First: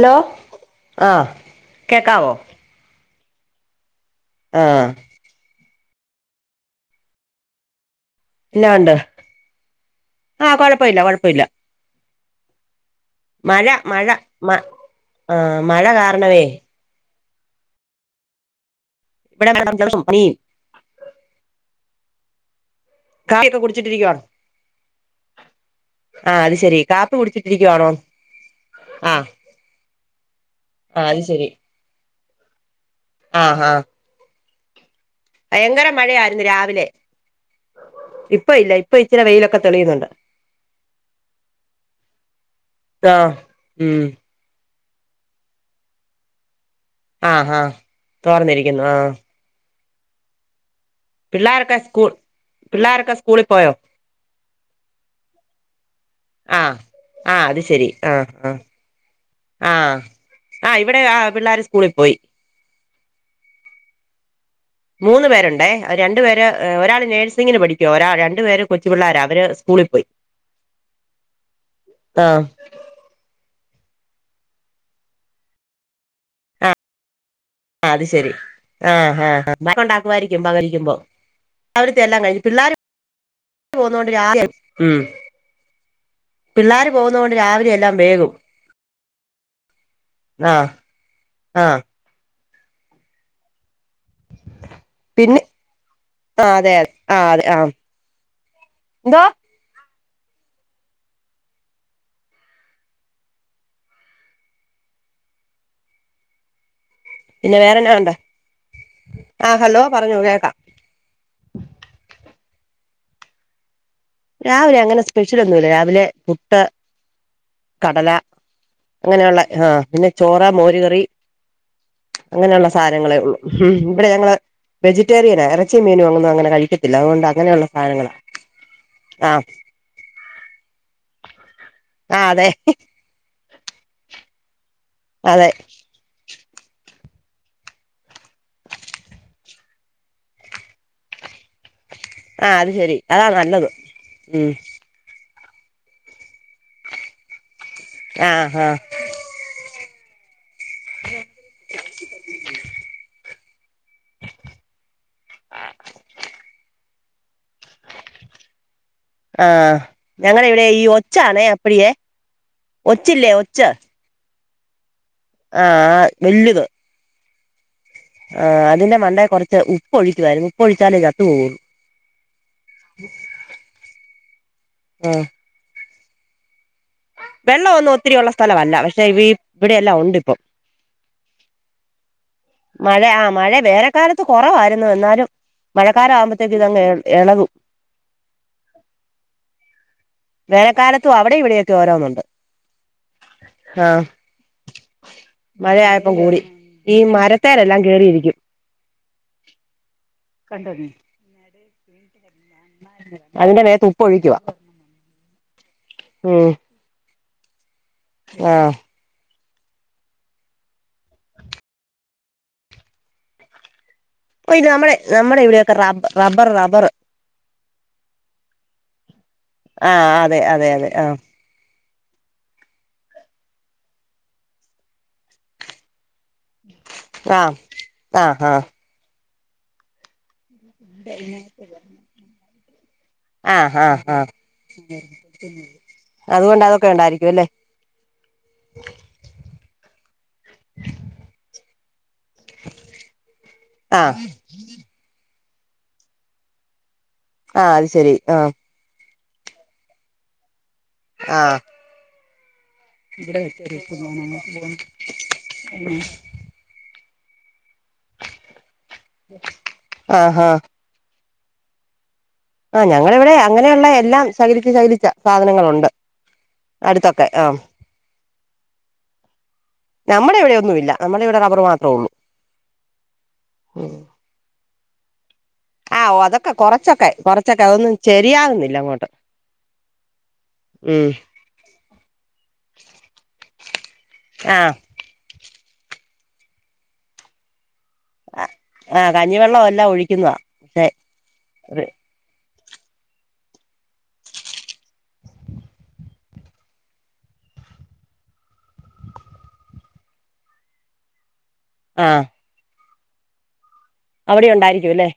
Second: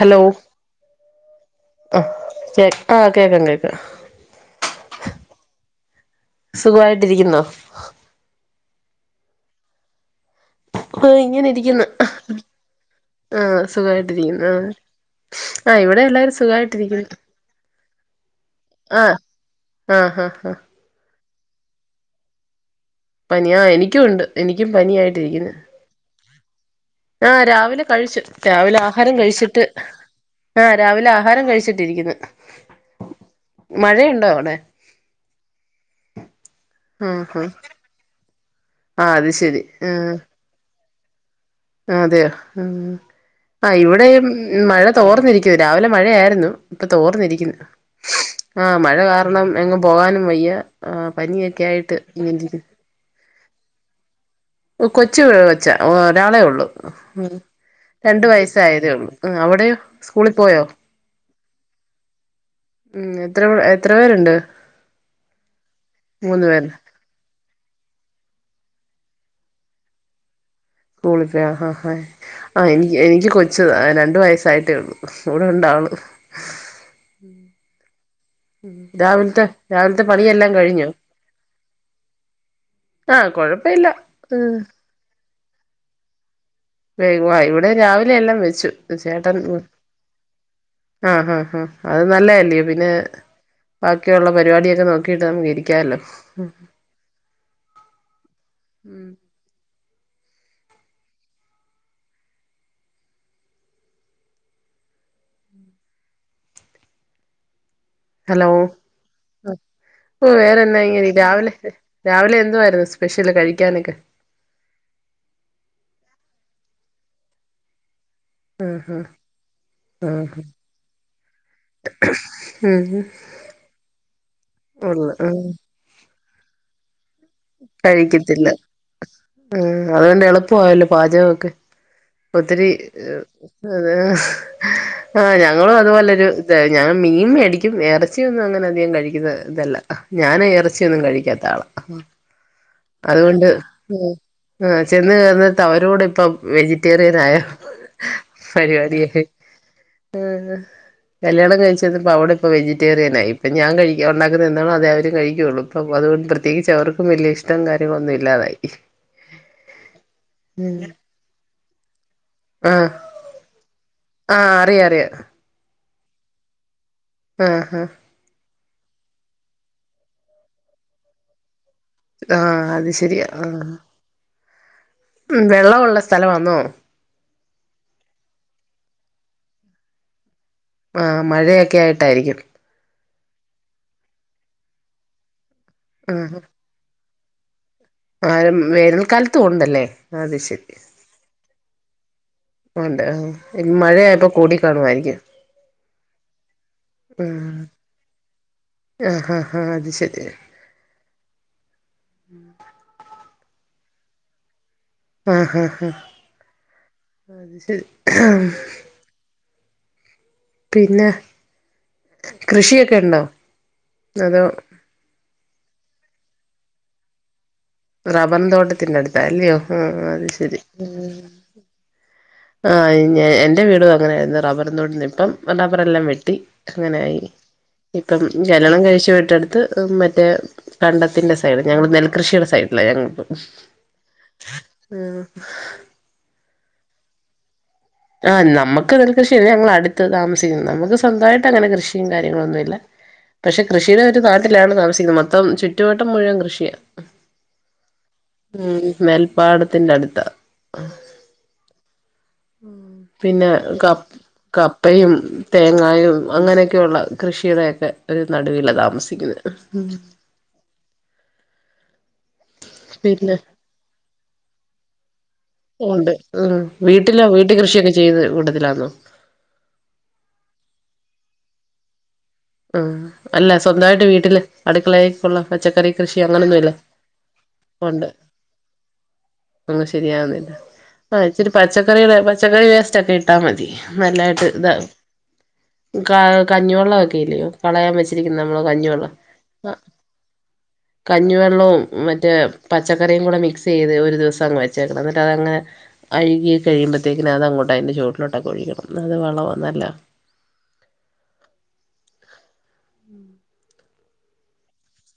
Hello ആഹ് ആ ശരി ആ കേൾക്കൻ കേക്ക ആ സുഖമായിട്ടിരിക്കുന്നോ? എന്നാണ്ട് ആ കൊഴപ്പല്ല ആ കൊഴപ്പമില്ല ഇങ്ങനെ ഇരിക്കുന്നു ആ മഴ മഴ സുഖായിട്ടിരിക്കുന്നു മ ആ ആഹ് മഴ ഇവിടെ എല്ലാരും കാരണവേ സുഖായിട്ടിരിക്കുന്നു ആ ആ ആ [unintelligible] പനി ആ കാപ്പിയൊക്കെ എനിക്കും കുടിച്ചിട്ടിരിക്കുവാണോ ഉണ്ട് എനിക്കും പനി ആയിട്ടിരിക്കുന്നു. ആ അത് ശരി ആ രാവിലെ കഴിച്ചു രാവിലെ ആഹാരം ആഹ് കഴിച്ചിട്ട് ആഹ് രാവിലെ അത് ആഹാരം ശെരി കഴിച്ചിട്ടിരിക്കുന്നു. ആഹ് ആഹ് മഴയുണ്ടോ അവിടെ? ഭയങ്കര മഴയായിരുന്നു രാവിലെ ആ ആ ഇപ്പൊ ഇല്ല ഇപ്പൊ ആ ഇച്ചിരി അത് വെയിലൊക്കെ ശരി തെളിയുന്നുണ്ട്. ആ അതെയോ ആഹ് മ് ഉം ഇവിടെ മഴ തോർന്നിരിക്കൂ. രാവിലെ മഴയായിരുന്നു. ഇപ്പൊ ആഹ് തോർന്നിരിക്കുന്ന് ആഹ് ആഹ് മഴ കാരണം എങ്ങും പോകാനും വയ്യ ആഹ് പനിയൊക്കെ പിള്ളേരൊക്കെ ആയിട്ട് സ്കൂൾ ഇങ്ങനിരിക്കുന്നു. പിള്ളേരൊക്കെ സ്കൂളിൽ പോയോ? കൊച്ചു കൊച്ച ഒരാളേ ഒള്ളു. ആഹ് ഉം ആഹ് അത് ശെരി രണ്ട് ആഹ് ആഹ് വയസായതേ ഉള്ളൂ. അവിടെയോ ആഹ് സ്കൂളിൽ പോയോ? ആഹ് ഇവിടെ ആഹ് പിള്ളേര് സ്കൂളിൽ പോയി ഉം എത്ര എത്ര പേരുണ്ട്? മൂന്നു പേരുണ്ടേ രണ്ടു പേര് ഒരാള് നേഴ്സിങ്ങിന് പഠിക്കുവാ, ഒരാള് രണ്ടുപേരും - കൊച്ചുപിള്ളാരാ അവര് സ്കൂളിൽ പോയി സ്കൂളിൽ പോയി ആഹ് ആഹ് ആഹ് അഹ് എനി എനിക്ക് കൊച്ചു ര രണ്ടു വയസ്സായിട്ടേള്ളു. ഇവിടെ ഉണ്ടാള് ആ അതു ശ ശരി ആ ആ രാവിലത്തെ വഴക്ക് രാവിലത്തെ ക്കൊണ്ടാക്കുമായിരിക്കും പണിയെല്ലാം കഴിഞ്ഞോ പകലിരിക്കുമ്പോ രാവിലത്തെ എല്ലാം കഴിഞ്ഞു പിള്ളേര് ആഹ് കൊഴപ്പ ഇല്ല പോന്നൊണ്ട് രാവിലെ- വ ഇവിടെ രാവിലെ എല്ലാം വെച്ചു. ചേട്ടൻ ആഹ് ആഹ് ഹഹ ആഹ്, അത് നല്ലതേല്ലിയോ പിന്നെ ബാക്കിയുള്ള പരിപാടിയൊക്കെ നോക്കീട്ട് പിന്നെ നമുക്ക് ഇരിക്കാല്ലോ ആഹ് അതെ അതെ ആഹ് അതെ ആഹ് എന്തോ പിന്നെ വേറെ ഹലോ പറഞ്ഞോ ഓ കേക്കാം വേറെന്നാ ഇങ്ങനെ രാവിലെ രാവിലെ എന്തുവായിരുന്നു സ്കൂ സ്പെഷ്യല് കഴിക്കാനൊക്കെ രാവിലെ അങ്ങനെ സ്പെഷ്യൽ ഒന്നുമില്ല രാവിലെ പുട്ട് കടല ആഹ് അങ്ങനെയുള്ള ആഹ് പിന്നെ ആഹ് ചോറ് മോരുകറി അങ്ങനെയുള്ള ഉം സാധനങ്ങളെ ഉള്ളു ഉം ഇവിടെ ഞങ്ങള്- ഉള്ളു ഉം വെജിറ്റേറിയനാ എറച്ചീം മീനുവൊന്നും അങ്ങനെ കഴി വെയ്ക്കത്തില്ല അതുകൊണ്ട് - കഴിക്കത്തില്ല ആഹ് ഉം അതുകൊണ്ടെളുപ്പവാ വായ്യല്ലോ പാചകവൊക്കെ ആഹ് അതെ ഒത്തിരി എ [unintelligible] ആഹ് അതെ ഞങ്ങളും അതുപോലൊരു ഇത ഞാൻ മീൻ മേടിക്കും ഇറച്ചിയൊന്നും അങ്ങനെ അധികം കഴിക്കുന്ന ഇതല്ല ഞാന് ഇറച്ചിയൊന്നും കഴിക്കാത്ത ആളാ ആഹ് അത് ശരി അതാ അതുകൊണ്ട് നല്ലത് ഉം ആ ചെന്ന് കയറ് ത്ത് അവരോട് ഇപ്പം വെജിറ്റേറിയനായോ ആ ഹാ ആ കല്യാണം കഴിച്ചത്പ്പ അവിടെ ഇപ്പൊ വെജിറ്റേറിയൻ ആയി അപ്പ ഞാൻ കഴിക്കാൻ ഉണ്ടാക്കുന്നത് എന്താണോ അതെ ര് കഴിക്യള്ളൂ ഇപ്പം അതുകൊണ്ട് ത്തേച്ച് അവർ പ്പം വല്ല്യ ഇഷ്ടം കാര്യങ്ങളൊന്നും ഇല്ലാതായി ആഹ് ഞങ്ങള ഇവിടെ ഈ ഒച്ചാണേ അപ്പടിയേ ആഹ് ഒച്ചില്ലേ ഒച്ച് ആഹ് അറിയ അറിയ ആഹ് വല്ല്യത് ആ ഹ ആ അതിന്റെ മണ്ടെ കുറച്ച് ഉപ്പ് ഒഴിക്കുവായിരുന്നു ഉപ്പ് ഒഴിച്ചാലെ ചത്ത് പോവൂ ആഹ് അത് ശരിയാ ആഹ് ആഹ് ഉം വെള്ള ഉള്ളെ സ്ഥലം ആന്നോ വെള്ള വൊന്നും ഒത്തിരി യൊള്ള സ്ഥലവല്ല പക്ഷെ ഈ ഇവിടെയെല്ലാം ഉണ്ട് ഇപ്പൊ ആ മഴയൊക്കെ ആയിട്ടായിരിക്കും മഴ ആ മഴ വേനെ കാലത്ത് കുറവായിരുന്നു എന്നാലും ആ മഴക്കാലം ആകുമ്പത്തേക്ക് ഇതങ്ങ് എളകും ആ വേനൽക്കാലത്തു ഉണ്ടല്ലേ അത് ശരി വേനക്കാലത്തും അവിടെയും ഇവിടെയൊക്കെ ഓരോന്നുണ്ട് ഉണ്ട് ആ ആഹ് മഴയായപ്പോ കൂടി കാണുമായിരിക്കും മഴയായപ്പം കൂടി ഈ മരത്തേ ലെല്ലാം കേറിയിരിക്കും ആഹ ആ ആഹ അത് ശരി കണ്ട നീ അതിന്റെ മേത്ത് ഉപ്പ് ഒഴിക്കുവ ആഹഹ അത് ശരി ഉഹ ആഹ് പിന്നെ കൃഷിയൊക്കെ ഇണ്ടോ ഇപ്പൊ ഈ നമ്മെളെ നമ്മുടെ ഇവിടെയൊക്കെ റബ് റബർ റബറ് റബറിൻ തോട്ടത്തിന്റടുത്താ അല്ലയോ ആ ആഹ് ആ അത് അതെ ശരി അതെ അതെ ഉം ആഹ് ആയ് ഞാ എന്റെ വീടും അങ്ങനായിരുന്നു റബ്ബർതോട്ടിന്റെ ഇപ്പം റബ്ബറെല്ലാം വെ ട്ട് അങ്ങനായി ആഹ് ഇപ്പം ആഹ് ആഹ് കല്യണം കഴിച്ചു വിട്ടടു അത് മറ്റേ കണ്ടത്തിന്റെ സൈഡ് ഞങ്ങളെ നെൽകൃഷിടെ സൈട് ആഹ് ആഹ് ആ അതുകൊണ്ട് ഒക്കെ ഇണ്ടായിരിക്കും അല്ലെ ആ നമക്ക് നെൽ കൃഷി ഞങ്ങള അടുത്ത് താമസിക്കുന്നു നമക്ക് സ്വന്തമായിട്ട് അങ്ങനെ കൃഷി കാര്യങ്ങള ഒന്നുംല്ല പക്ഷെ കൃഷിയുടെ ആഹ് ഒരു നാട്ടിലാണ് താമസിക്കുന്നത് മം [unintelligible] മപ്പം [unintelligible] ചുറ്റുവട്ടം മുഴുവൻ കൃഷിയ ആ അത് ശെരി ആ നെൽപ്പാടത്തിന്റെ അടുത്ത ആ ഉ പിന്നെ കപ്പയും തേങ്ങായും അങ്ങനെയൊക്കെയുള്ള കൃഷികുടെെ [unintelligible] ഒരു നടുവിലാ താമസിക്കുന്നത് ആഹ് ആഹ് ആ ഞങ്ങള ഇവിടെ പിന്നെ അങ്ങനെയുള്ള എല്ലാം ശകലിച ശകലിച്ച ഉണ്ട് ഉ വീട്ടില വീട്ട ആഹ് കൃഷിയൊക്കെ ചെയ്ത് കൂട്ടത്തിലാന്നോ നമ്മള ഇവിടെ റബർ മാത്രേ ഉള്ളൂ ആഹ് അല്ല ഉം സ്വന്തമായിട്ട് വീട്ടില് അടു ടുക്കള് യുള്ള പച്ചക്കറി ആഹ് ഓ കൃഷി അതൊക്കെ അങ്ങനെയൊന്നും ഇല്ലേ, കൊറച്ചൊക്കെ കൊറച്ചൊക്കെ അതൊന്നും ഉണ്ട് ശരിയാകുന്നില്ല അങ്ങോട്ട് ഒന്നും ശരിയാവുന്നില്ല, ഉം ആഹ് ഇച്ചിരി പച്ചക്കറിയുടെ പച്ചക്കറി വേസ്റ്റ് ഒക്കെ ഇട്ടാ മതി നല്ലായിട്ട് ആഹ് ഇതാകും. ക കഞ്ഞിവെള്ളം ഒക്കെ. [unintelligible] കളയാൻ വെച്ചിരിക്കുന്നു നമ്മള് ആഹ് കഞ്ഞിവെള്ളം കഞ്ഞിവെള്ളം ആഹ് എല്ലാം ഒഴിക്കുന്നതാ പക്ഷെ കഞ്ഞി വെള്ളവും മറ്റേ. പച്ചക്കറിയും കൂടെ മിക്സ് ചെയ്ത് ഒരു ദിവസം അങ്ങ് വെച്ചേക്കണം, എന്നിട്ട് അത് അങ്ങ് അഴുകി കഴിയുമ്പോഴേക്കും അത് അങ്ങോട്ട് അതിൻ്റെ ചുവട്ടിലേക്ക് അങ്ങ് ഒഴിക്കണം, അത് വളം നല്ല. ആഹ് അവിടെ ഇണ്ടായിരിക്കും അല്ലേ.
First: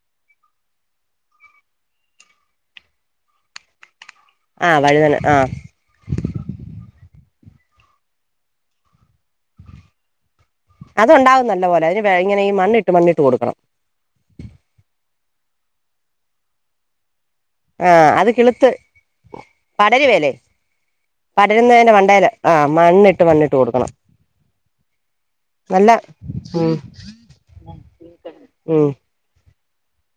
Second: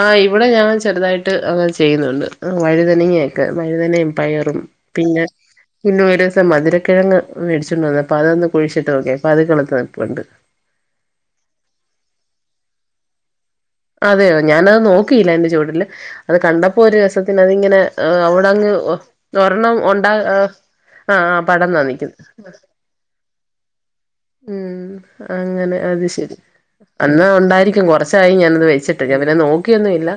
ആഹ് ഇവിടെ ഞാൻ ചെറുതായിട്ട് അങ്ങനെ ചെയ്യുന്നുണ്ട്, ആഹ് വഴുതനങ്ങ ഒക്കെ വഴുതനയും. പയറും ആഹ് വഴുതന പിന്നെ ആഹ് പിന്നെ ഒരു ദിവസം മധുര കിഴങ്ങ് മേടിച്ചോണ്ട് വന്നപ്പോ അതൊന്നും കുഴിച്ചിട്ട് നോക്കി, അപ്പൊ അത് കിളത്ത് നിൽപ്പുണ്ട്. [unintelligible] അത് ഉണ്ടാവും നല്ലപോലെ അതിന് വേലങ്ങിനേയും മണ്ണിട്ട് മണ്ണിട്ട് കൊടുക്കണം. അതെയോ ഞാൻ അത് നോക്കിയില്ല, അതിന്റെ ചുവട്ടിലെ അത് കണ്ടപ്പോ ഒരു രസ. ത്തിന് അത് ഇങ്ങനെ ആഹ് അത് അവിടെ കിളുത്ത് അങ്ങ് ഒരെണ്ണം ഉണ്ടാവുക, പടരുവേലേ ആഹ് ആഹ് പടർന്ന പടരുന്നതിന്റെ നിക്കുന്നത്, മണ്ടേല് ആഹ് മണ്ണിട്ട് മണ്ണിട്ട് കൊടുക്കണം ഉം അങ്ങനെ നല്ല അത് ശരി ഉം അന്നാ ഉണ്ടായിരിക്കും കൊറച്ചായി ഞാൻ അത്. ഉം വെച്ചിട്ട് [unintelligible] നോക്കിയൊന്നും ഇല്ല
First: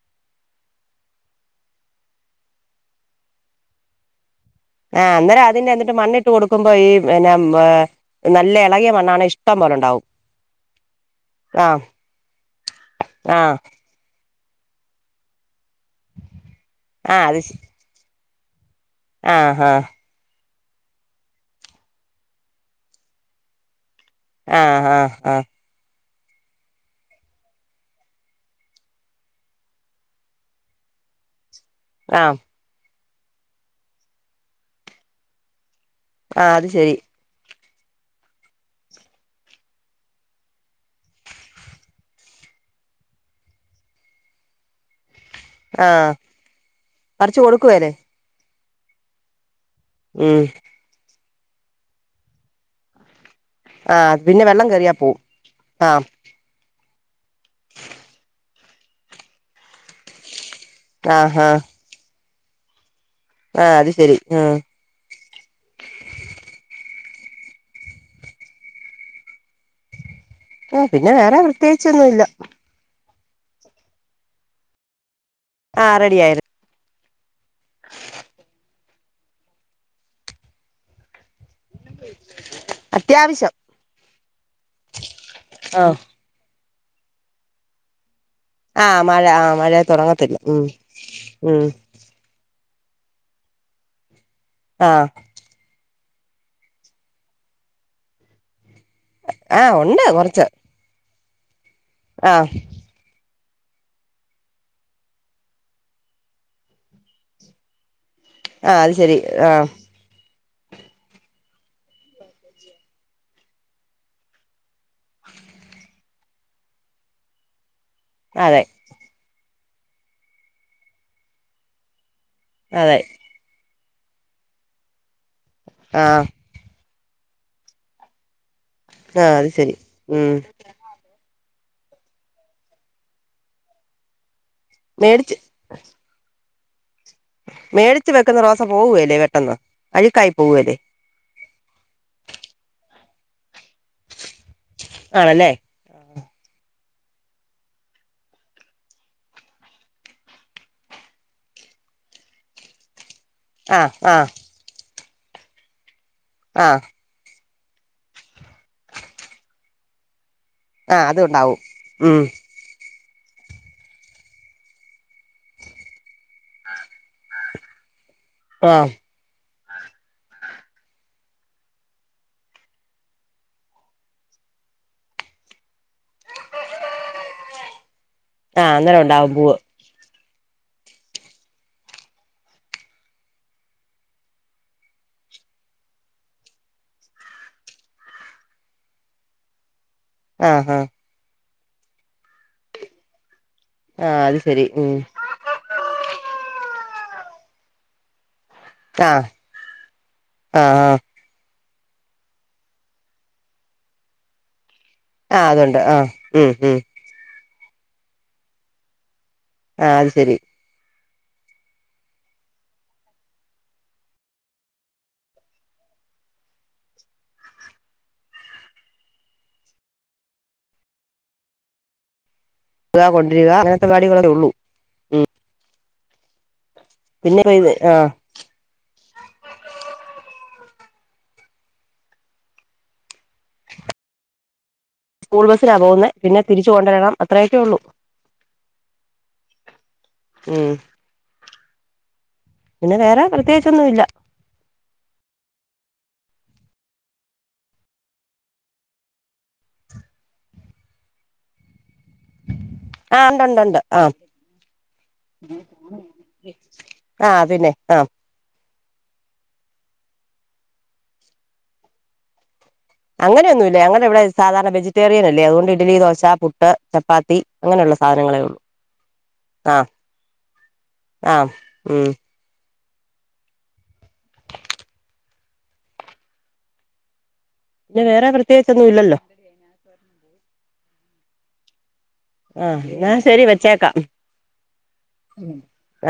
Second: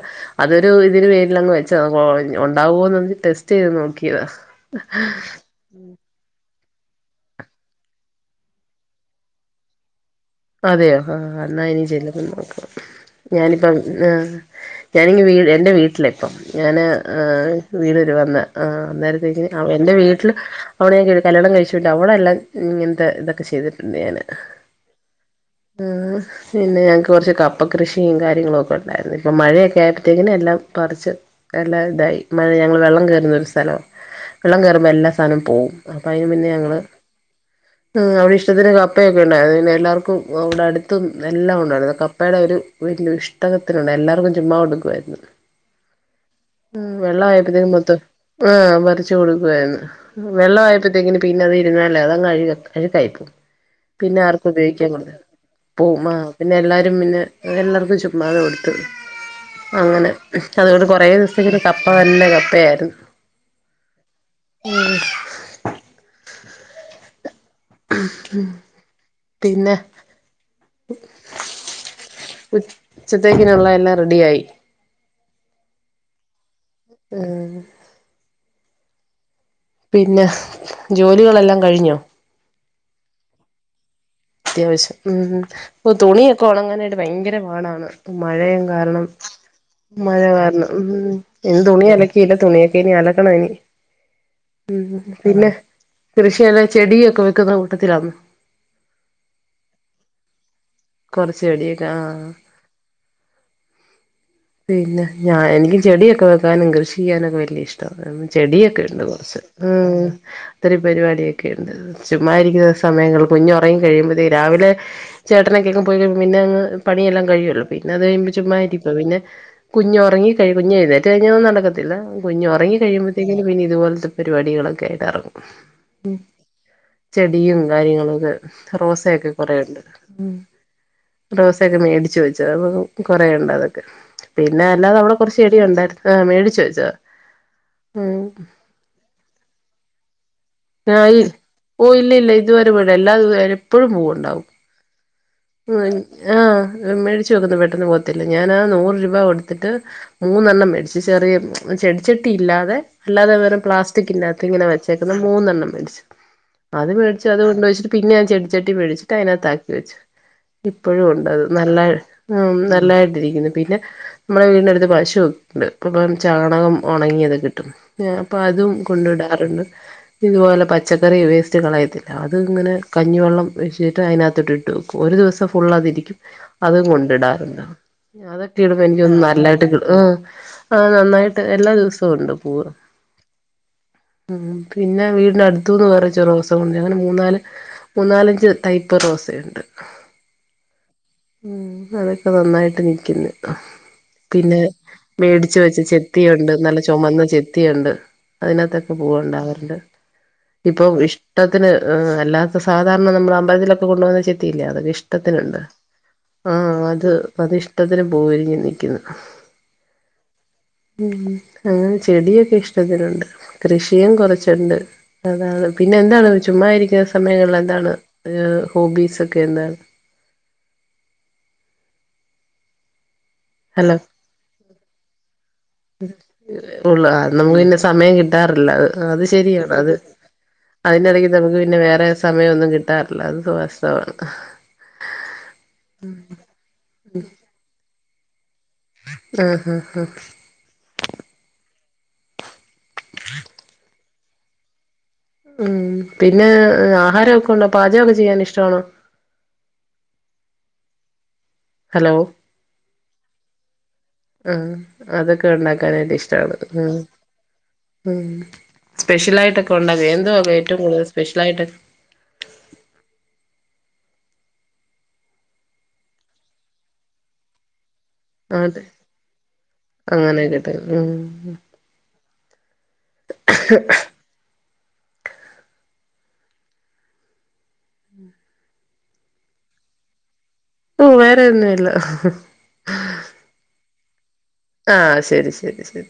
അതൊരു ഇതിന് പേരിൽ അങ്ങവച്ച ഒണ്ടാവുമോന്ന് ടെസ്റ്റ് ചെയ്ത് നോക്കിയതാ- ആ അന്നേരം അതിന് എന്നിട്ട് മണ്ണിട്ട് കൊടുക്കും നക്കുമ്പോ ഈ പിന്നെ നല്ല എളകിയ മണ്ണാണെ ഇഷ്ടം പോലെ ഒണ്ടാവും- അതെയോ ആഹ അന്ന ഇനി ചെല്ലുമ്പം ആഹ് നോക്കണംഞാനിപ്പം ആ ഞാനിങ്ങ് വീഴെ ൻ്റെ വീട്ടിലിപ്പം ഞാനാ ആ ആഹ് അത് വീടരു വന്ന- ആ അന്നേരത്തേക്കിന് ആഹ് ആഹ് എൻറെ വീട്ടില്- അവിടെ ഞാൻ കല്യാണം കഴിച്ചിട് അടെല്ലാം ഇങ്ങനത്തെ ഇതക്കെ ചെയ്തിട്ടണ്ട്ഞാന്- ആ ഹാ ഹാ പിന്നെ ഞങ്ങക്ക് കുറച്ച് കപ്പ കൃഷിയും കാര്യങ്ങളും ഒക്കെ ഒണ്ടായിരുന്നു ഇപ്പ മഴയൊക്കെ ആയപ്പോത്തേക്കിന് എല്ലാം പറിച്ച്- എല്ലാ ഇതായി ആഹ് മഴഞങ്ങള് വെള്ള കേറ് സ്ഥലമാ വെള്ളം കേറുമ്പോ എല്ലാ സാധനവും പോവും- അപ്പ അതിന് ആ മുന്നേ അത് ഞങ്ങള്- ശരി ഉ അവിടെ ഇഷ്ടത്തിന് കപ്പയൊക്കെ ഉണ്ടായിപിന്നെ എല്ലാർക്കും- ക്കും അവിടെ അടുത്തും എല്ലാം ഉണ്ടായിരുന്നു കപ്പയുടെ ഒരു വലിയ ഇഷ്ടകത്തിനുണ്ട് എല്ലാർക്കും ചുമ്മാ കൊടുക്കുവാരുന്ന്- ആഹ പറിച്ച് കൊടുക്കുവേല്ലേ- ആ പറിച്ച് കൊടുക്കുവായിന്ന്- വെള്ളം വായ്പതേക്കിന്- പിന്നെവിരുന്നല്ലേഅതങ്ങ് അഴുക അഴുക്കായിപോകും- ആ പിന്നെ വെള്ളം കേ പൂ മാ പിന്നെ എല്ലാ പിന്നെ എല്ലാർക്കും ചുമ്മാത കൊടുത്ത് അങ്ങനെ- അതുകൊണ്ട് കൊറേ ആ ആ ദിവസങ്ങും കപ്പ തന്നെ കപ്പ് പ്പയായിരുന്നു ആ അത് ശരി ഹ്- പിന്നെ- മ് പിന്നെ വേറെ പ്രത്യേകിച്ചൊന്നുംഇല്ല- ഉച്ചത്തേക്കിനുള്ള എല്ലാം റെഡി ആയി- ആ റെഡി ആയിര് ഹ് പിന്നെ ജോലികളെല്ലാം കഴിഞ്ഞോ- അത്യാവിശം- അത്യാവിശം- ഉം തുണിയൊക്കെഒണങ്ങാനിടു ഭയങ്കര വാണാണ് മഴയും ആ കാരണം മഴ ആ മഴ തുടങ്ങത്തില്ല കാരണം ഉം ഉം ഞൻ ഉം തുണിഅലക്കിയില്ല തുണിയെ ഇനി അലക്കണം ഇനി ഉം ആ ഉം പിന്നെ കൃഷിയല്ലെ ചെടിയൊക്കെ വെക്കുന്ന കൂട്ടത്തിലാന്ന് ആഹ ഉണ്ട് കൊറച്ച് കൊറെച്ചെടി വെ ആഹ് ആ പിന്നെ ഞാ എനിക്ക് ചെടിയൊക്കെ വെക്കാനും കൃഷി ചെയ്യാനൊക്കെ വല്ല്യ ഇഷ്ടവാ ആ ചെടിയൊക്കെ അത് ഉണ്ട് ശരി കുറച്ച് ആ ഉം ഒത്തിരി പരിപാടിയൊക്കെയുണ്ട് ചുമ്മാരിക്കുന്ന സമയങ്ങള് കുഞ്ഞൊറങ്ങികഴിയുമ്പത്തേക്ക് രാവിലെ ചേട്ടനൊക്കെയങ്ങ് പോയികഴിയുമ്പോ പിന്നങ്ങ് പണിയെല്ലാം കഴിയൂല്ലോ പിന്നെ അത് കഴിയുംമ്പോ അതെ ചുമ്മായിരിപ്പ പിന്നെ കുഞ്ഞു ഉറങ്ങി കഴി കുഞ്ഞെഴുന്നേറ്റഴിഞ്ഞാ ഒന്നും നടക്കത്തില്ല കുഞൊറങ്ങി അതെ കഴിയുംബത്തേക്കിനും പിന്നെ ഇതു പേലെ പരിപാടികളൊക്കെ ഏതാറേ ആഹ് ചെടിയും കാര്യങ്ങളൊക്കെ ആ റോസയൊക്കെ അത് ശരി കൊറെയുണ്ട് ഉം റോസയൊക്കെ മേടിച്ച് വെച്ചതാ അപം കൊറെയുണ്ട് അതൊക്കെ പിന്നെ അല്ലാതെ അവടെ മേടിച്ച് കൊറച്ച്ചെടി യുണ്ടാര് ആഹ് മേടിച്ച് വച്ച ച്ചാ മേടിച്ച് വെക്കുന്ന റോസ പോവേല്ല പെട്ടന്ന് അഴ്ക്കായി ആഹ് ഇ ഓഹ ഇല്ല ഇല്ല ഇതുവരെ ഇബേടല്ല ല്ലാതെ വരെ എപ്പോഴും പൂവുണ്ടാവും ആണല്ലേ ഉം എൻ ആഹ് ആ മേടിച്ചു വെക്കുന്ന പെട്ടന്ന് പോകത്തില്ല ഞാനാ നൂറ് രൂപ കൊടുത്തിട്ട് മൂന്നെണ്ണം മേടിച്ച് ചെറിയത് ചെടിച്ചട്ടി ഇല്ലാതെ ല്ലാതെ വെറും ആ പ്ലാസ്റ്റിക്ക്‌ ആ ഇല്ലാത്ത ഇങ്ങനെ വെച്ച് തേക്ക്ന്നം മൂന്നെണ്ണം മേടിച് ആ അത് മേടിച്ച അത് വെച്ചിട്ട് പിന്നെ ഞാൻ ചെടിച്ചട്ടിമേടിച്ചിട്ട് അതിനകത്താക്കി വെച്ച് ആ ഇപ്പഴും ഉണ്ടത് അതുണ്ടാവും നല്ലേയ് ഉം നല്ലേയ് ഇരിക്ക്ന്ന് പിന്നെ മ്മളെ വീടിന്റെ അടുത്ത് പശുക്കണ്ട് അപ്പം ചാണകം ഒണങ്ങിയത് ക്കിട്ടും ഞാ അപ്പ അതും ആ കൊണ്ടിടാറ്ണ്ട് ഇതുപോലെ പച്ചക്കറി വേസ്റ്റ് കളയത്തില്ല അത് ങ്ങനെ കഞ്ഞിവെള്ളം ഒഴിച്ചിട്ട് അയ്നാത്ത്ട്ട്ട്ട് വെക്കും ഒരു ദിവസം ഫുള്ള് അതിരിക്കും അതും കൊണ്ടിടാറുണ്ട് ആഹ് അതൊക്കെടുമ്പോ അന്നേരം എനിക്ക് തോനുന്നു ഉണ്ടാവും പൂവ് നല്ലയിട്ട് കിട്ടും ആ ആ നന്നായിട്ട് എല്ലാ ദിവസവു ഉണ്ട് പൂവ് ഉം പിന്നെ വീടിന് അടുത്തൂന്ന് വറിച്ച റോസ ഒണ്ട് അങ്ങനെ മൂന്നാല് മൂന്നാലഞ്ച് ടൈപ്പ് റോസയുണ്ട് ആ ഹാ ഉം അതൊക്കെ നന്നായ്ട്ട് നിക്ക്ന്ന് ആഹ് അത് പിന്നെ ശരി ഉം മേടിച്ച് വെച്ച്ചെ ത്തിയുണ്ട് നല്ല ചൊമന്ന ചെത്തിയുണ്ട് അയ്‌നാത്തൊക്കെ ആഹ് പൂവൊണ്ടാകാറ്ണ്ട് ആഹ് ഇപ്പം ആഹ് ഇഷ്ട ത്തിന് ഉം അല്ലാത്ത സാധാരണ നമ്മള് അമ്പൽതിലൊക്കെ കൊണ്ടു പോന്ന ചെത്തിയില്ലെ അതൊക്കെ ഷ് ആഹ് ട്ടത്തിന്ണ്ട് അതുണ്ട് ആഹ് ഉം ഉം ആഹ് അത് അതിഷ് ട്ടത്തിന് പൂവിരിഞ്ഞ് നിക്ക്ന്ന് ആഹ് അത് ശരി ഉം അങ്ങനെ ചെടിയൊക്കെ ഇഷ്ടത്തിനൊണ്ട് കൃഷിയും കൊറച്ച്ണ്ട് അതാണ് പിന്നെന്താണ് ചുമ്മാ ഇരിക്കാൻ സമയങ്ങൾ എന്താണ് ഏ ഹോബീസ് ഒക്കെ എന്തണ് ഹലോ [unintelligible] [unintelligible] ഉം [unintelligible] എ ഉള്ളോ പിന്നെ [unintelligible] ഇപ്പ ഇത് ന്നെ ആഹ് സമയം കിട്ടാറില്ല അത് ശരിയാണ് അത് അയ്ൻ്റെടക്ക് നമുക്ക് പിന്നെ വേറെ സമയൊന്നും കിട്ടാർല്ല [unintelligible] സ്കൂൾ ബസ്സിനാ പോന്നെ പിന്നെ തിരിച്ചു [unintelligible] അത്രെയക്കെ ഒള്ളു ആഹ് ഹ ഹ ഉം പിന്നെ വേറെ പ്രത്യേയിച്ചൊന്നു ഇല്ല ഉം പിന്നെ എ ആഹാരൊക്കണ്ടൊ പജോക്കെ ചെയ്യാൻ ഇഷ്ടവാണോ ഹലോ ആഹ് ഉണ്ട് ഉണ്ട് ഉണ്ട് ആഹ് ആഹ് അതൊക്കെ ഒണ്ടാക്കാനായ്റ്റ് ഇഷ്ടാണ് അഹ് ആഹ് പിന്നെ ആഹ് ഉം സ്പെഷ്യൽ ആയിട്ടൊക്കെ ഒണ്ടാകൊ എന്തുവ ഏറ്റവും കൂടുതൽ സ്പെഷ്യൽ ആയിട്ട് അങ്ങനെയൊന്നുല്ല ഞങ്ങടെ ഇവിടെ സാധാരണ വെജിറ്റേറിയൻ അല്ലേ അതോണ്ട് ഇഡ്ലി ദോശ പുട്ട് ചപ്പാത്തി അങ്ങനെയുള്ള സ അതെ അങ്ങനെയൊക്കെ ത ഉം ആഹ് ഉം പിന്നെ വേറെ പ്രത്യേച്ചൊന്നു ഇല്ലല്ലൊ ഓ വേറെ ഒന്നുല്ല ആ ന്ന ശരി വച്ചേക്കാം ആഹ് ശരി ശരി ശരി